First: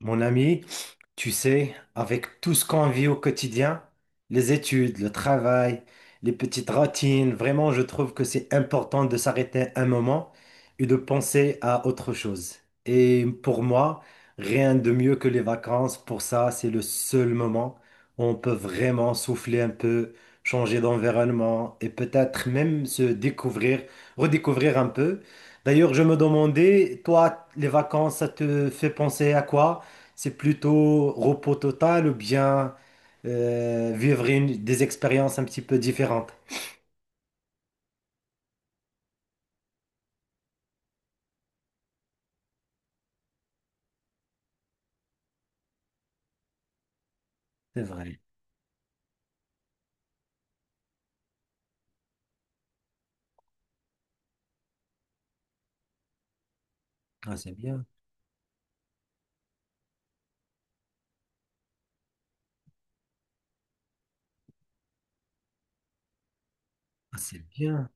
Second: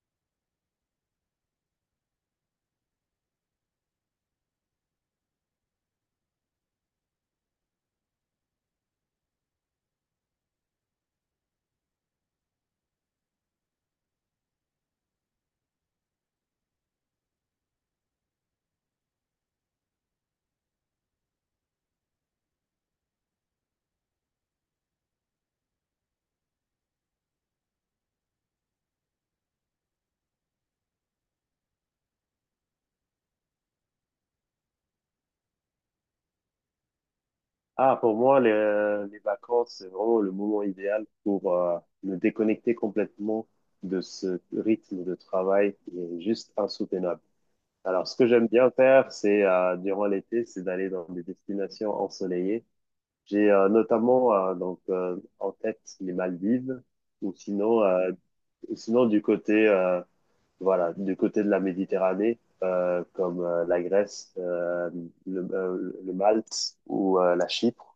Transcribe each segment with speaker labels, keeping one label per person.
Speaker 1: Mon ami, tu sais, avec tout ce qu'on vit au quotidien, les études, le travail, les petites routines, vraiment, je trouve que c'est important de s'arrêter un moment et de penser à autre chose. Et pour moi, rien de mieux que les vacances. Pour ça, c'est le seul moment où on peut vraiment souffler un peu, changer d'environnement et peut-être même se découvrir, redécouvrir un peu. D'ailleurs, je me demandais, toi, les vacances, ça te fait penser à quoi? C'est plutôt repos total ou bien vivre des expériences un petit peu différentes.
Speaker 2: Ah, pour moi, les vacances, c'est vraiment le moment idéal pour me déconnecter complètement de ce rythme de travail qui est juste insoutenable.
Speaker 1: C'est
Speaker 2: Alors, ce
Speaker 1: vrai.
Speaker 2: que j'aime bien faire, c'est durant l'été, c'est d'aller dans des destinations ensoleillées. J'ai notamment en tête les Maldives, ou
Speaker 1: Ah, c'est
Speaker 2: sinon,
Speaker 1: bien.
Speaker 2: euh, ou sinon du côté voilà, du côté de la Méditerranée, comme la Grèce, le Malte
Speaker 1: Ah,
Speaker 2: ou
Speaker 1: c'est
Speaker 2: la
Speaker 1: bien.
Speaker 2: Chypre.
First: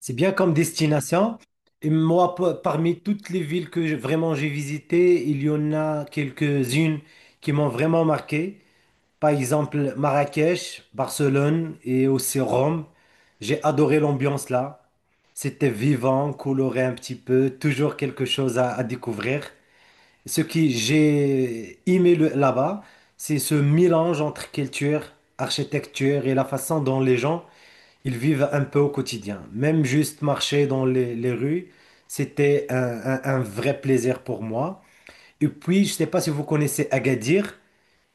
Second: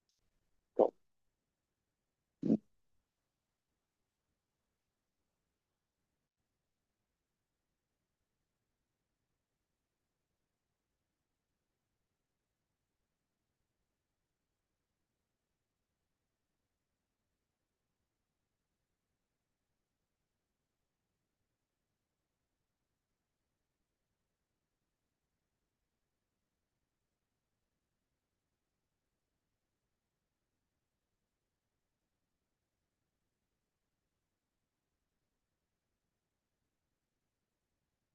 Speaker 1: C'est bien comme destination. Et moi, parmi toutes les villes que vraiment j'ai visitées, il y en a quelques-unes qui m'ont vraiment marqué. Par exemple, Marrakech, Barcelone et aussi Rome. J'ai adoré l'ambiance là. C'était vivant, coloré un petit peu, toujours quelque chose à découvrir. Ce que j'ai aimé là-bas, c'est ce mélange entre culture, architecture et la façon dont les gens ils vivent un peu au quotidien. Même juste marcher dans les rues, c'était un vrai plaisir pour moi. Et puis, je ne sais pas si vous connaissez Agadir,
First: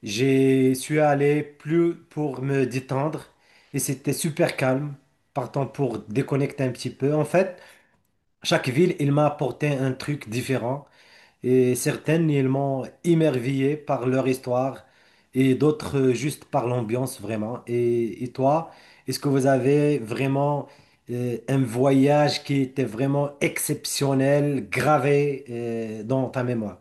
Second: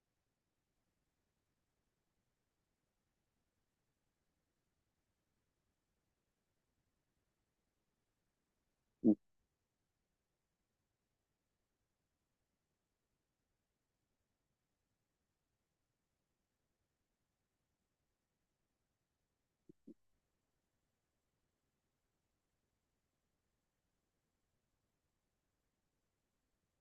Speaker 1: j'y suis allé plus pour me détendre et c'était super calme, partant pour déconnecter un petit peu. En fait, chaque ville, il m'a apporté un truc différent et certaines, ils m'ont émerveillé par leur histoire et d'autres juste par l'ambiance vraiment. Et toi, est-ce que vous avez vraiment un voyage qui était vraiment exceptionnel, gravé dans ta mémoire?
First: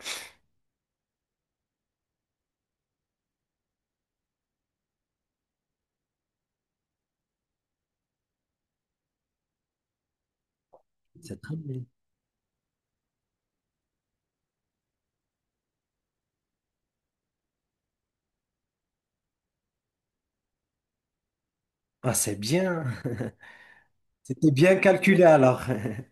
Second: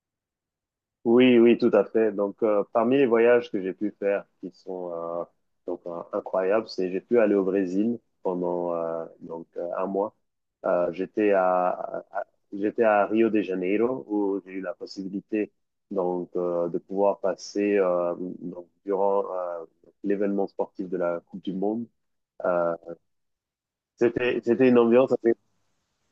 Speaker 2: Oui, oui, tout à fait. Donc, parmi les voyages que j'ai pu faire qui sont incroyables, c'est j'ai pu aller au Brésil pendant un mois. J'étais
Speaker 1: C'est très
Speaker 2: à,
Speaker 1: bien.
Speaker 2: à- j'étais à Rio de Janeiro où j'ai eu la possibilité de pouvoir passer donc durant l'événement sportif de la Coupe du Monde.
Speaker 1: Ah, c'est
Speaker 2: Euh,
Speaker 1: bien.
Speaker 2: c'était
Speaker 1: C'était
Speaker 2: c'était
Speaker 1: bien
Speaker 2: une ambiance.
Speaker 1: calculé alors.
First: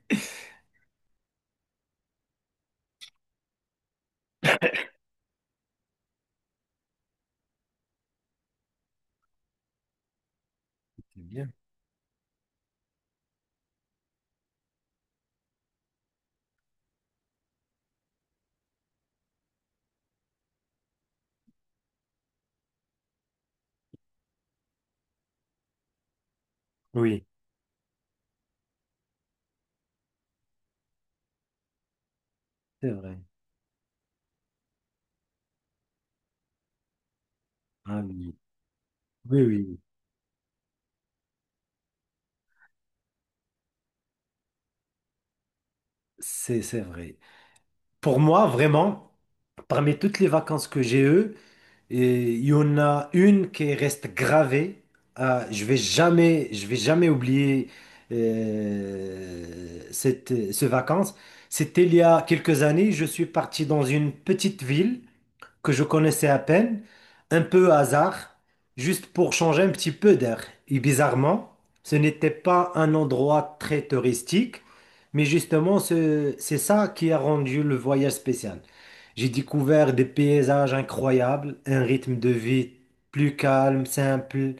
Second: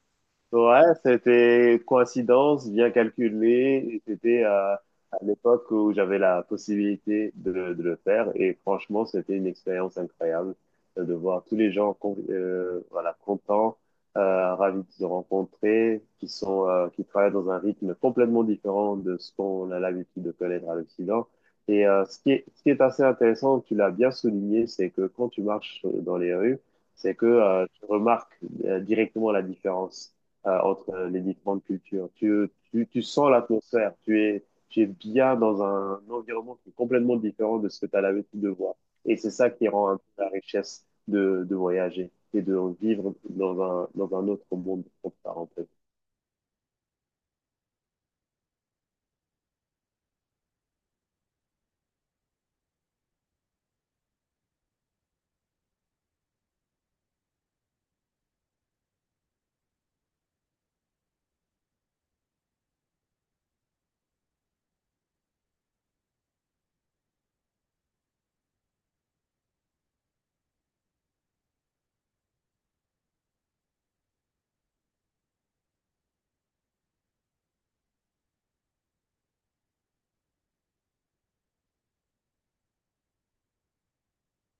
Speaker 2: Ouais, c'était coïncidence bien calculée. Et c'était à l'époque où j'avais la possibilité de, le faire et franchement, c'était une expérience incroyable de
Speaker 1: C'est
Speaker 2: voir
Speaker 1: bien.
Speaker 2: tous les gens voilà, contents, ravis de se rencontrer, qui sont qui travaillent dans un rythme complètement différent de ce qu'on a l'habitude de connaître à l'Occident. Et ce qui est assez intéressant, tu l'as bien souligné, c'est que quand tu marches dans les rues, c'est
Speaker 1: Oui,
Speaker 2: que tu remarques directement la différence entre les différentes cultures. Tu, tu,
Speaker 1: c'est
Speaker 2: tu
Speaker 1: vrai.
Speaker 2: sens l'atmosphère, tu es bien dans un environnement qui est complètement différent de ce que tu as
Speaker 1: Ah oui,
Speaker 2: l'habitude de voir. Et c'est
Speaker 1: oui,
Speaker 2: ça
Speaker 1: oui,
Speaker 2: qui
Speaker 1: oui.
Speaker 2: rend un peu la richesse de voyager et de vivre dans un autre monde, comme ça, en fait.
Speaker 1: C'est vrai. Pour moi, vraiment, parmi toutes les vacances que j'ai eues, et il y en a une qui reste gravée. Ah, je vais jamais oublier ce vacances. C'était il y a quelques années. Je suis parti dans une petite ville que je connaissais à peine, un peu hasard, juste pour changer un petit peu d'air. Et bizarrement, ce n'était pas un endroit très touristique, mais justement, c'est ça qui a rendu le voyage spécial. J'ai découvert des paysages incroyables, un rythme de vie plus calme, simple,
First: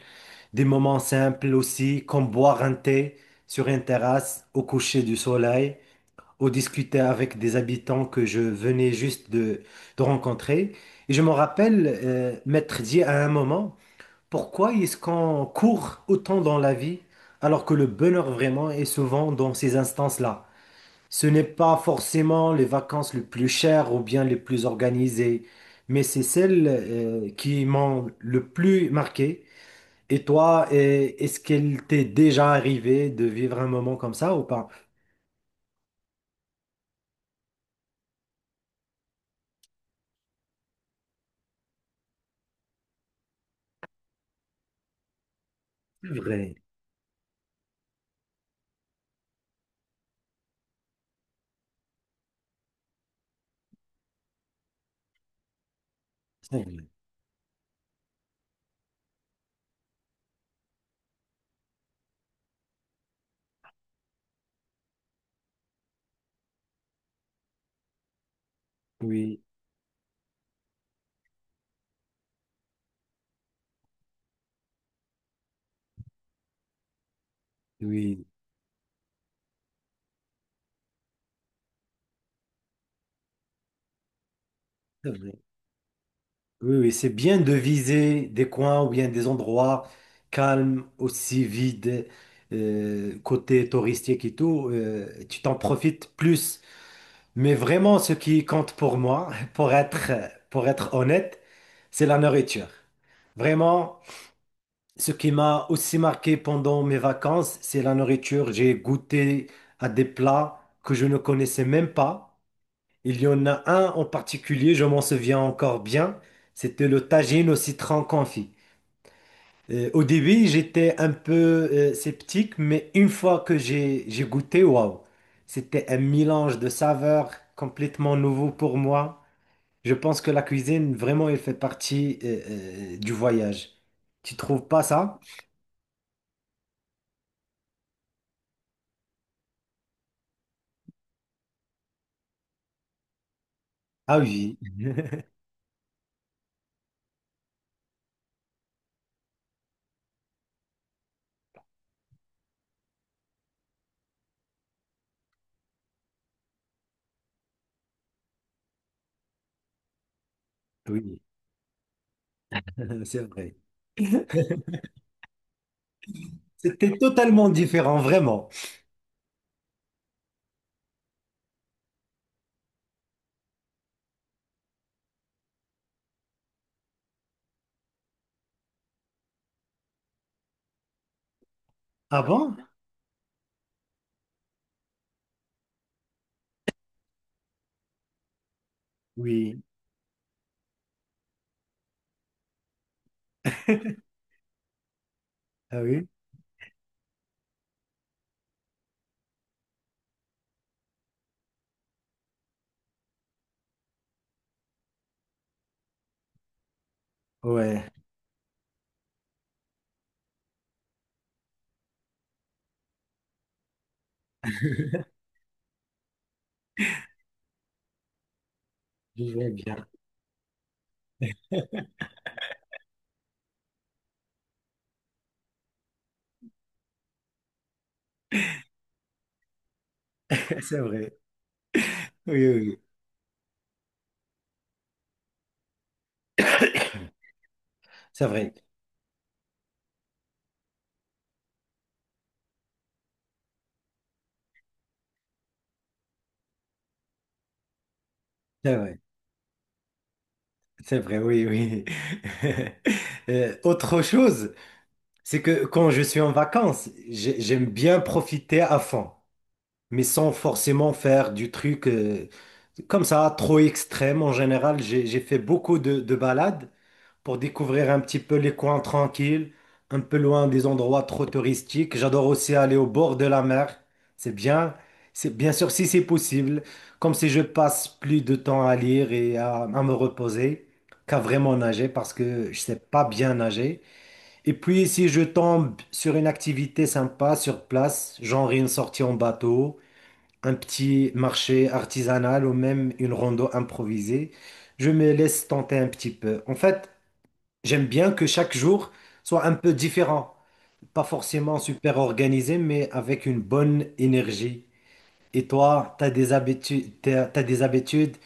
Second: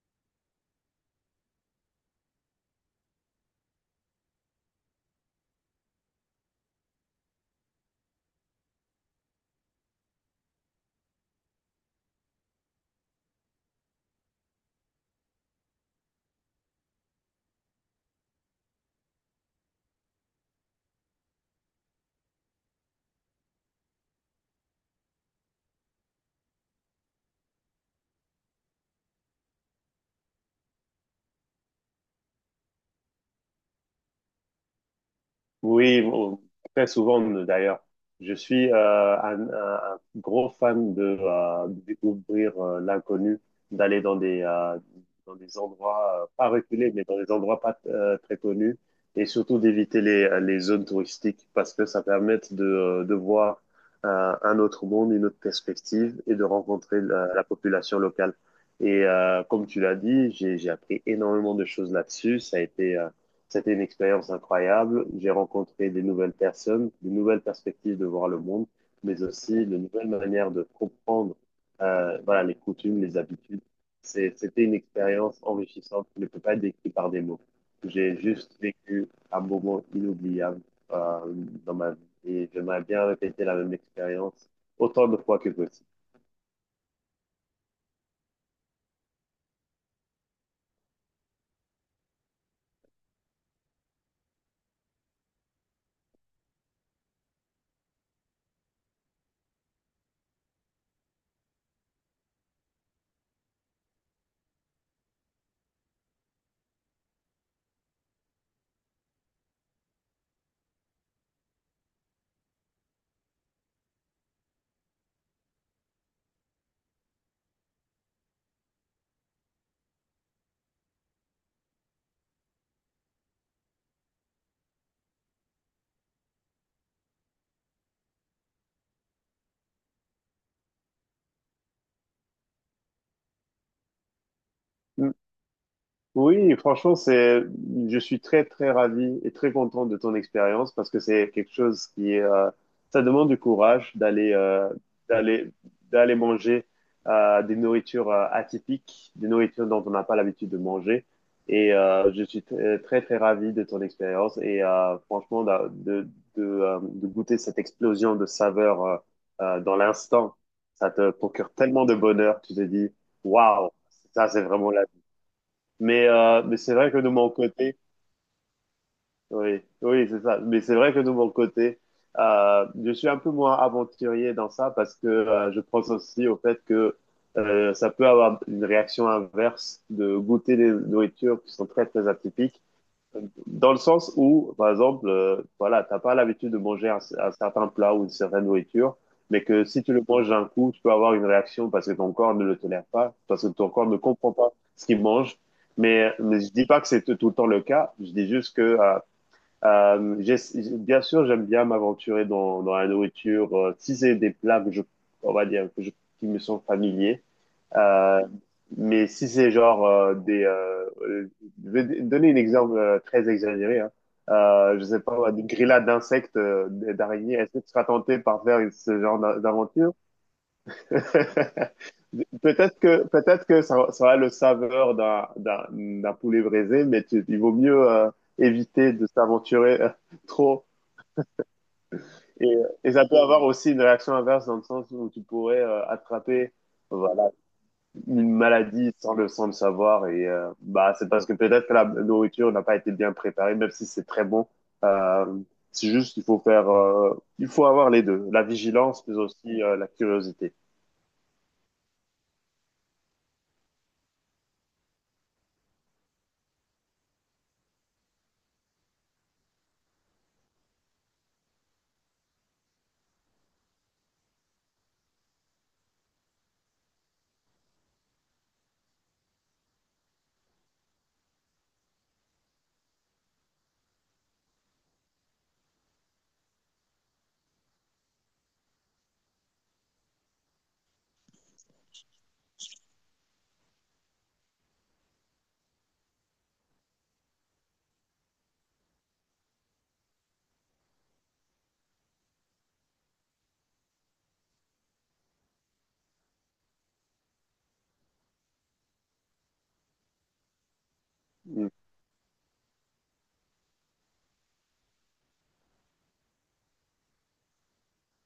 Speaker 1: des moments simples aussi, comme boire un thé sur une terrasse au coucher du soleil, ou discuter avec des habitants que je venais juste de rencontrer. Et je me rappelle m'être dit à un moment, pourquoi est-ce qu'on court autant dans la vie alors que le bonheur vraiment est souvent dans ces instances-là? Ce n'est pas forcément les vacances les plus chères ou bien les plus organisées, mais c'est celles qui m'ont le plus marqué. Et toi, est-ce qu'il t'est déjà arrivé de vivre un moment comme ça ou pas?
Speaker 2: Oui, bon, très souvent d'ailleurs. Je suis un gros fan de découvrir l'inconnu, d'aller dans des
Speaker 1: C'est
Speaker 2: endroits pas
Speaker 1: vrai,
Speaker 2: reculés, mais dans des endroits pas très connus, et surtout d'éviter les zones touristiques parce que ça permet de voir un autre monde, une autre perspective et de
Speaker 1: c'est vrai.
Speaker 2: rencontrer la, la population locale. Et comme tu l'as dit, j'ai appris énormément de choses là-dessus. Ça a été c'était une expérience incroyable. J'ai rencontré des nouvelles personnes, de nouvelles perspectives de voir le monde, mais
Speaker 1: Oui,
Speaker 2: aussi de nouvelles manières de comprendre voilà, les coutumes, les habitudes. C'était une expérience enrichissante qui ne peut pas être décrite par des mots. J'ai
Speaker 1: oui,
Speaker 2: juste vécu un moment inoubliable euh, dans ma vie et j'aimerais bien répéter la même expérience autant
Speaker 1: c'est
Speaker 2: de
Speaker 1: vrai.
Speaker 2: fois que possible.
Speaker 1: Oui, oui, c'est bien de viser des coins ou bien des endroits calmes, aussi vides, côté touristique et tout. Euh, tu t'en profites plus. Mais vraiment, ce qui compte pour moi, pour être honnête, c'est la nourriture. Vraiment, ce qui m'a aussi marqué pendant mes vacances, c'est la nourriture. J'ai goûté à des plats que je ne connaissais même pas. Il y en a un en particulier, je m'en souviens encore bien. C'était le tagine au citron confit. Au début, j'étais un peu sceptique, mais une fois que j'ai goûté, waouh, c'était un mélange de saveurs complètement nouveau pour moi. Je pense que la cuisine, vraiment, elle fait partie du voyage. Tu trouves pas ça?
Speaker 2: Oui, franchement, c'est, je suis très, très ravi et très content de ton expérience parce que c'est quelque chose qui est, ça demande du courage
Speaker 1: Ah
Speaker 2: d'aller,
Speaker 1: oui,
Speaker 2: d'aller, d'aller manger, des nourritures, atypiques, des nourritures dont on n'a pas l'habitude de manger. Et, je suis très, très, très ravi de ton expérience et, franchement, de goûter cette explosion de saveurs, dans l'instant. Ça te
Speaker 1: oui,
Speaker 2: procure tellement de bonheur, tu te dis,
Speaker 1: c'est vrai.
Speaker 2: waouh, ça, c'est vraiment la. Mais, mais c'est vrai
Speaker 1: C'était
Speaker 2: que de mon
Speaker 1: totalement
Speaker 2: côté,
Speaker 1: différent, vraiment.
Speaker 2: oui, oui, c'est ça. Mais c'est vrai que de mon côté, je suis un peu moins aventurier dans ça parce que je pense aussi au fait que ça peut avoir une réaction inverse de goûter des nourritures qui sont très, très
Speaker 1: Ah bon?
Speaker 2: atypiques dans le sens où, par exemple, voilà, t'as pas l'habitude de manger un certain plat ou une certaine nourriture, mais
Speaker 1: Oui,
Speaker 2: que si tu le manges d'un coup, tu peux avoir une réaction parce que ton corps ne le tolère pas, parce que ton corps ne comprend pas ce qu'il mange.
Speaker 1: ah oui,
Speaker 2: Mais je dis pas que c'est tout le temps le cas. Je dis juste que, euh, j'ai- bien sûr, j'aime bien m'aventurer dans, dans la nourriture. Si c'est des plats que je, on va dire, qui me sont familiers.
Speaker 1: ouais,
Speaker 2: Euh, mais si c'est genre je vais donner un exemple très exagéré. Hein. Je sais pas, moi, des grillades d'insectes, d'araignées. Est-ce que tu seras tenté par faire ce genre
Speaker 1: je vois bien.
Speaker 2: d'aventure? Peut-être que ça a le saveur d'un poulet braisé, mais il vaut mieux éviter de s'aventurer trop.
Speaker 1: C'est vrai, oui,
Speaker 2: Et,
Speaker 1: oui, oui.
Speaker 2: et ça peut avoir aussi une réaction inverse dans le sens où tu pourrais attraper voilà,
Speaker 1: C'est
Speaker 2: une
Speaker 1: vrai,
Speaker 2: maladie sans le savoir. Et bah, c'est parce que peut-être que la nourriture n'a pas été bien préparée, même si c'est très bon. Euh, c'est juste qu'il faut faire, il faut avoir les deux, la
Speaker 1: c'est vrai,
Speaker 2: vigilance, mais aussi la curiosité.
Speaker 1: c'est vrai, oui, oui. Autre chose, c'est que quand je suis en vacances, j'aime bien profiter à fond, mais sans forcément faire du truc comme ça, trop extrême. En général, j'ai fait beaucoup de balades pour découvrir un petit peu les coins tranquilles, un peu loin des endroits trop touristiques. J'adore aussi aller au bord de la mer. C'est bien, c'est bien sûr si c'est possible, comme si je passe plus de temps à lire à me reposer, qu'à vraiment nager parce que je sais pas bien nager. Et puis si je tombe sur une activité sympa sur place, genre une sortie en bateau, un petit marché artisanal ou même une rando improvisée, je me laisse tenter un petit peu. En fait, j'aime bien que chaque jour soit un peu différent, pas forcément
Speaker 2: Mm.
Speaker 1: super organisé, mais avec une bonne énergie. Et toi, t'as des habitudes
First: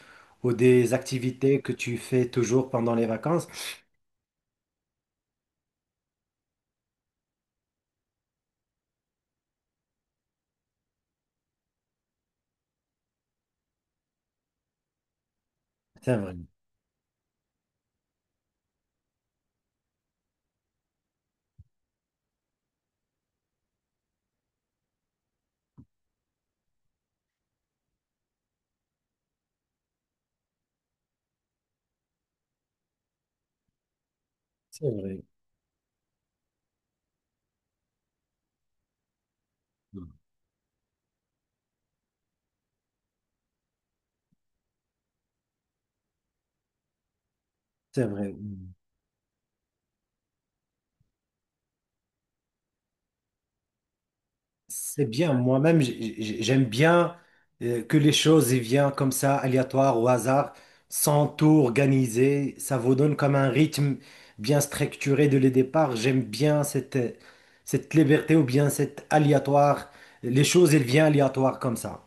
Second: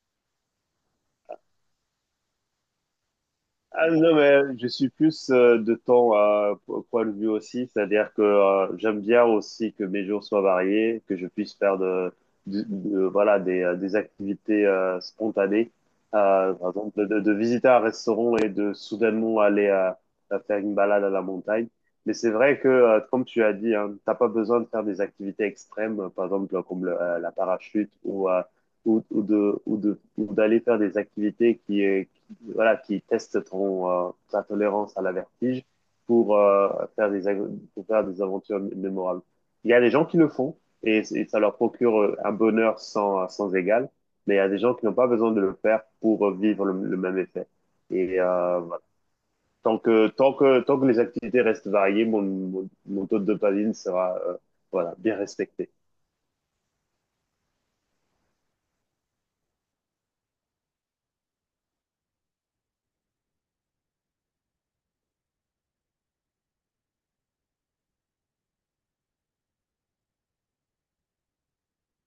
Speaker 1: ou des activités que tu fais toujours pendant les vacances?
Speaker 2: Ah non, mais je suis plus de temps à au point de vue aussi, c'est-à-dire que j'aime bien aussi que mes jours soient variés, que je puisse faire de, voilà, des activités spontanées.
Speaker 1: C'est vrai,
Speaker 2: Par exemple, de, de visiter un restaurant et de soudainement aller à faire une balade à la montagne. Mais c'est vrai que, comme tu as dit, hein, t'as pas besoin de faire des activités extrêmes, par exemple comme la parachute ou, ou d'aller faire des activités qui, voilà, qui testent ton, ta
Speaker 1: c'est
Speaker 2: tolérance à la
Speaker 1: vrai,
Speaker 2: vertige pour, faire des, pour faire des aventures mémorables. Il y a des gens qui le font et ça leur procure un bonheur sans, sans égal, mais il y a des gens qui n'ont pas besoin de le faire pour vivre le même effet.
Speaker 1: c'est
Speaker 2: Et
Speaker 1: vrai.
Speaker 2: voilà. Tant que les activités restent variées, mon taux de dopamine sera voilà,
Speaker 1: C'est
Speaker 2: bien
Speaker 1: bien,
Speaker 2: respecté.
Speaker 1: moi-même, j'aime bien que les choses y viennent comme ça, aléatoires, au hasard, sans tout organiser. Ça vous donne comme un rythme bien structuré dès le départ. J'aime bien cette liberté ou bien cette aléatoire. Les choses, elles viennent aléatoires comme ça.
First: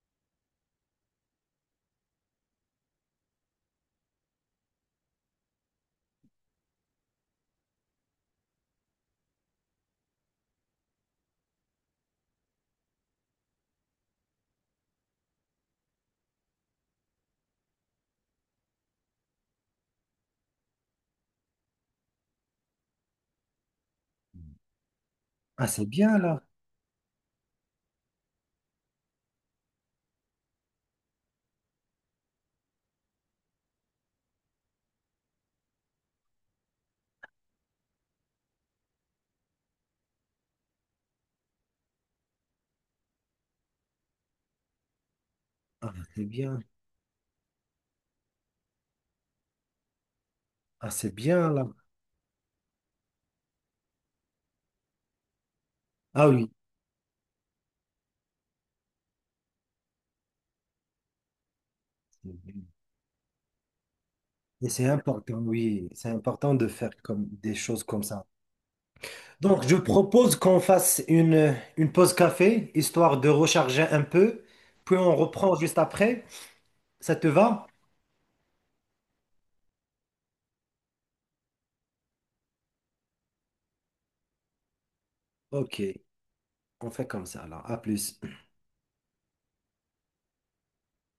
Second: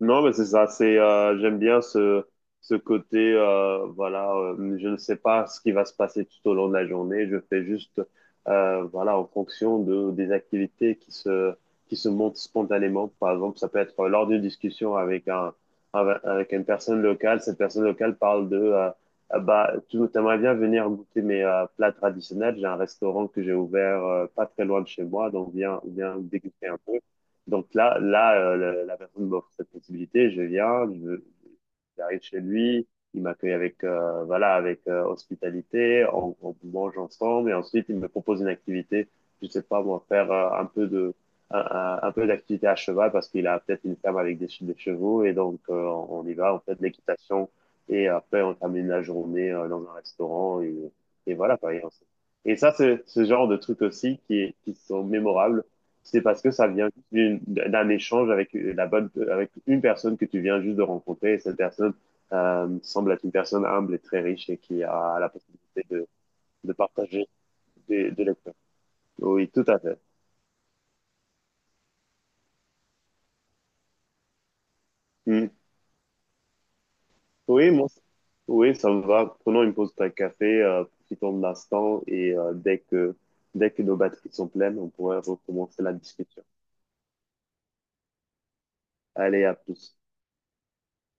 Speaker 2: Non, mais c'est ça, c'est j'aime bien ce côté voilà, je ne sais pas ce qui va se passer tout au long de la journée, je fais juste voilà en fonction de des activités qui se montent spontanément. Par exemple, ça peut être lors d'une discussion avec un avec une personne locale, cette personne locale parle de ah bah tu aimerais bien venir goûter mes plats traditionnels, j'ai un restaurant que j'ai ouvert pas très loin de chez moi, donc
Speaker 1: Ah, c'est bien
Speaker 2: viens
Speaker 1: là.
Speaker 2: déguster un peu. Donc là, là la, la personne m'offre cette possibilité. Je viens, j'arrive chez lui, il m'accueille avec, voilà, avec hospitalité, on mange ensemble et ensuite il me propose une activité. Je sais pas moi, faire un peu de, un, un peu d'activité à cheval parce qu'il a peut-être une ferme avec des, des chevaux et donc
Speaker 1: Ah,
Speaker 2: on
Speaker 1: c'est
Speaker 2: y va, on
Speaker 1: bien.
Speaker 2: fait de l'équitation et après on termine la journée dans un restaurant
Speaker 1: Ah, c'est
Speaker 2: et
Speaker 1: bien
Speaker 2: voilà,
Speaker 1: là.
Speaker 2: quoi. Et ça, c'est ce genre de trucs aussi qui sont mémorables, c'est
Speaker 1: Ah
Speaker 2: parce
Speaker 1: oui.
Speaker 2: que ça vient d'un échange avec la bonne, avec une personne que tu viens juste de rencontrer. Et cette personne semble être une personne humble et très riche et
Speaker 1: Et c'est
Speaker 2: qui a la
Speaker 1: important,
Speaker 2: possibilité
Speaker 1: oui. C'est important de
Speaker 2: de
Speaker 1: faire comme
Speaker 2: partager
Speaker 1: des choses comme
Speaker 2: de
Speaker 1: ça.
Speaker 2: l'expérience. Oui, tout
Speaker 1: Donc, je
Speaker 2: à fait.
Speaker 1: propose qu'on fasse une pause café, histoire de recharger un peu, puis on
Speaker 2: Hmm.
Speaker 1: reprend juste après. Ça te va?
Speaker 2: Oui, moi, oui, ça me va. Prenons une pause de café, profitons de l'instant et dès que nos batteries sont pleines, on pourrait
Speaker 1: Ok,
Speaker 2: recommencer la discussion.
Speaker 1: on fait comme ça alors. À plus.
Speaker 2: Allez, à plus.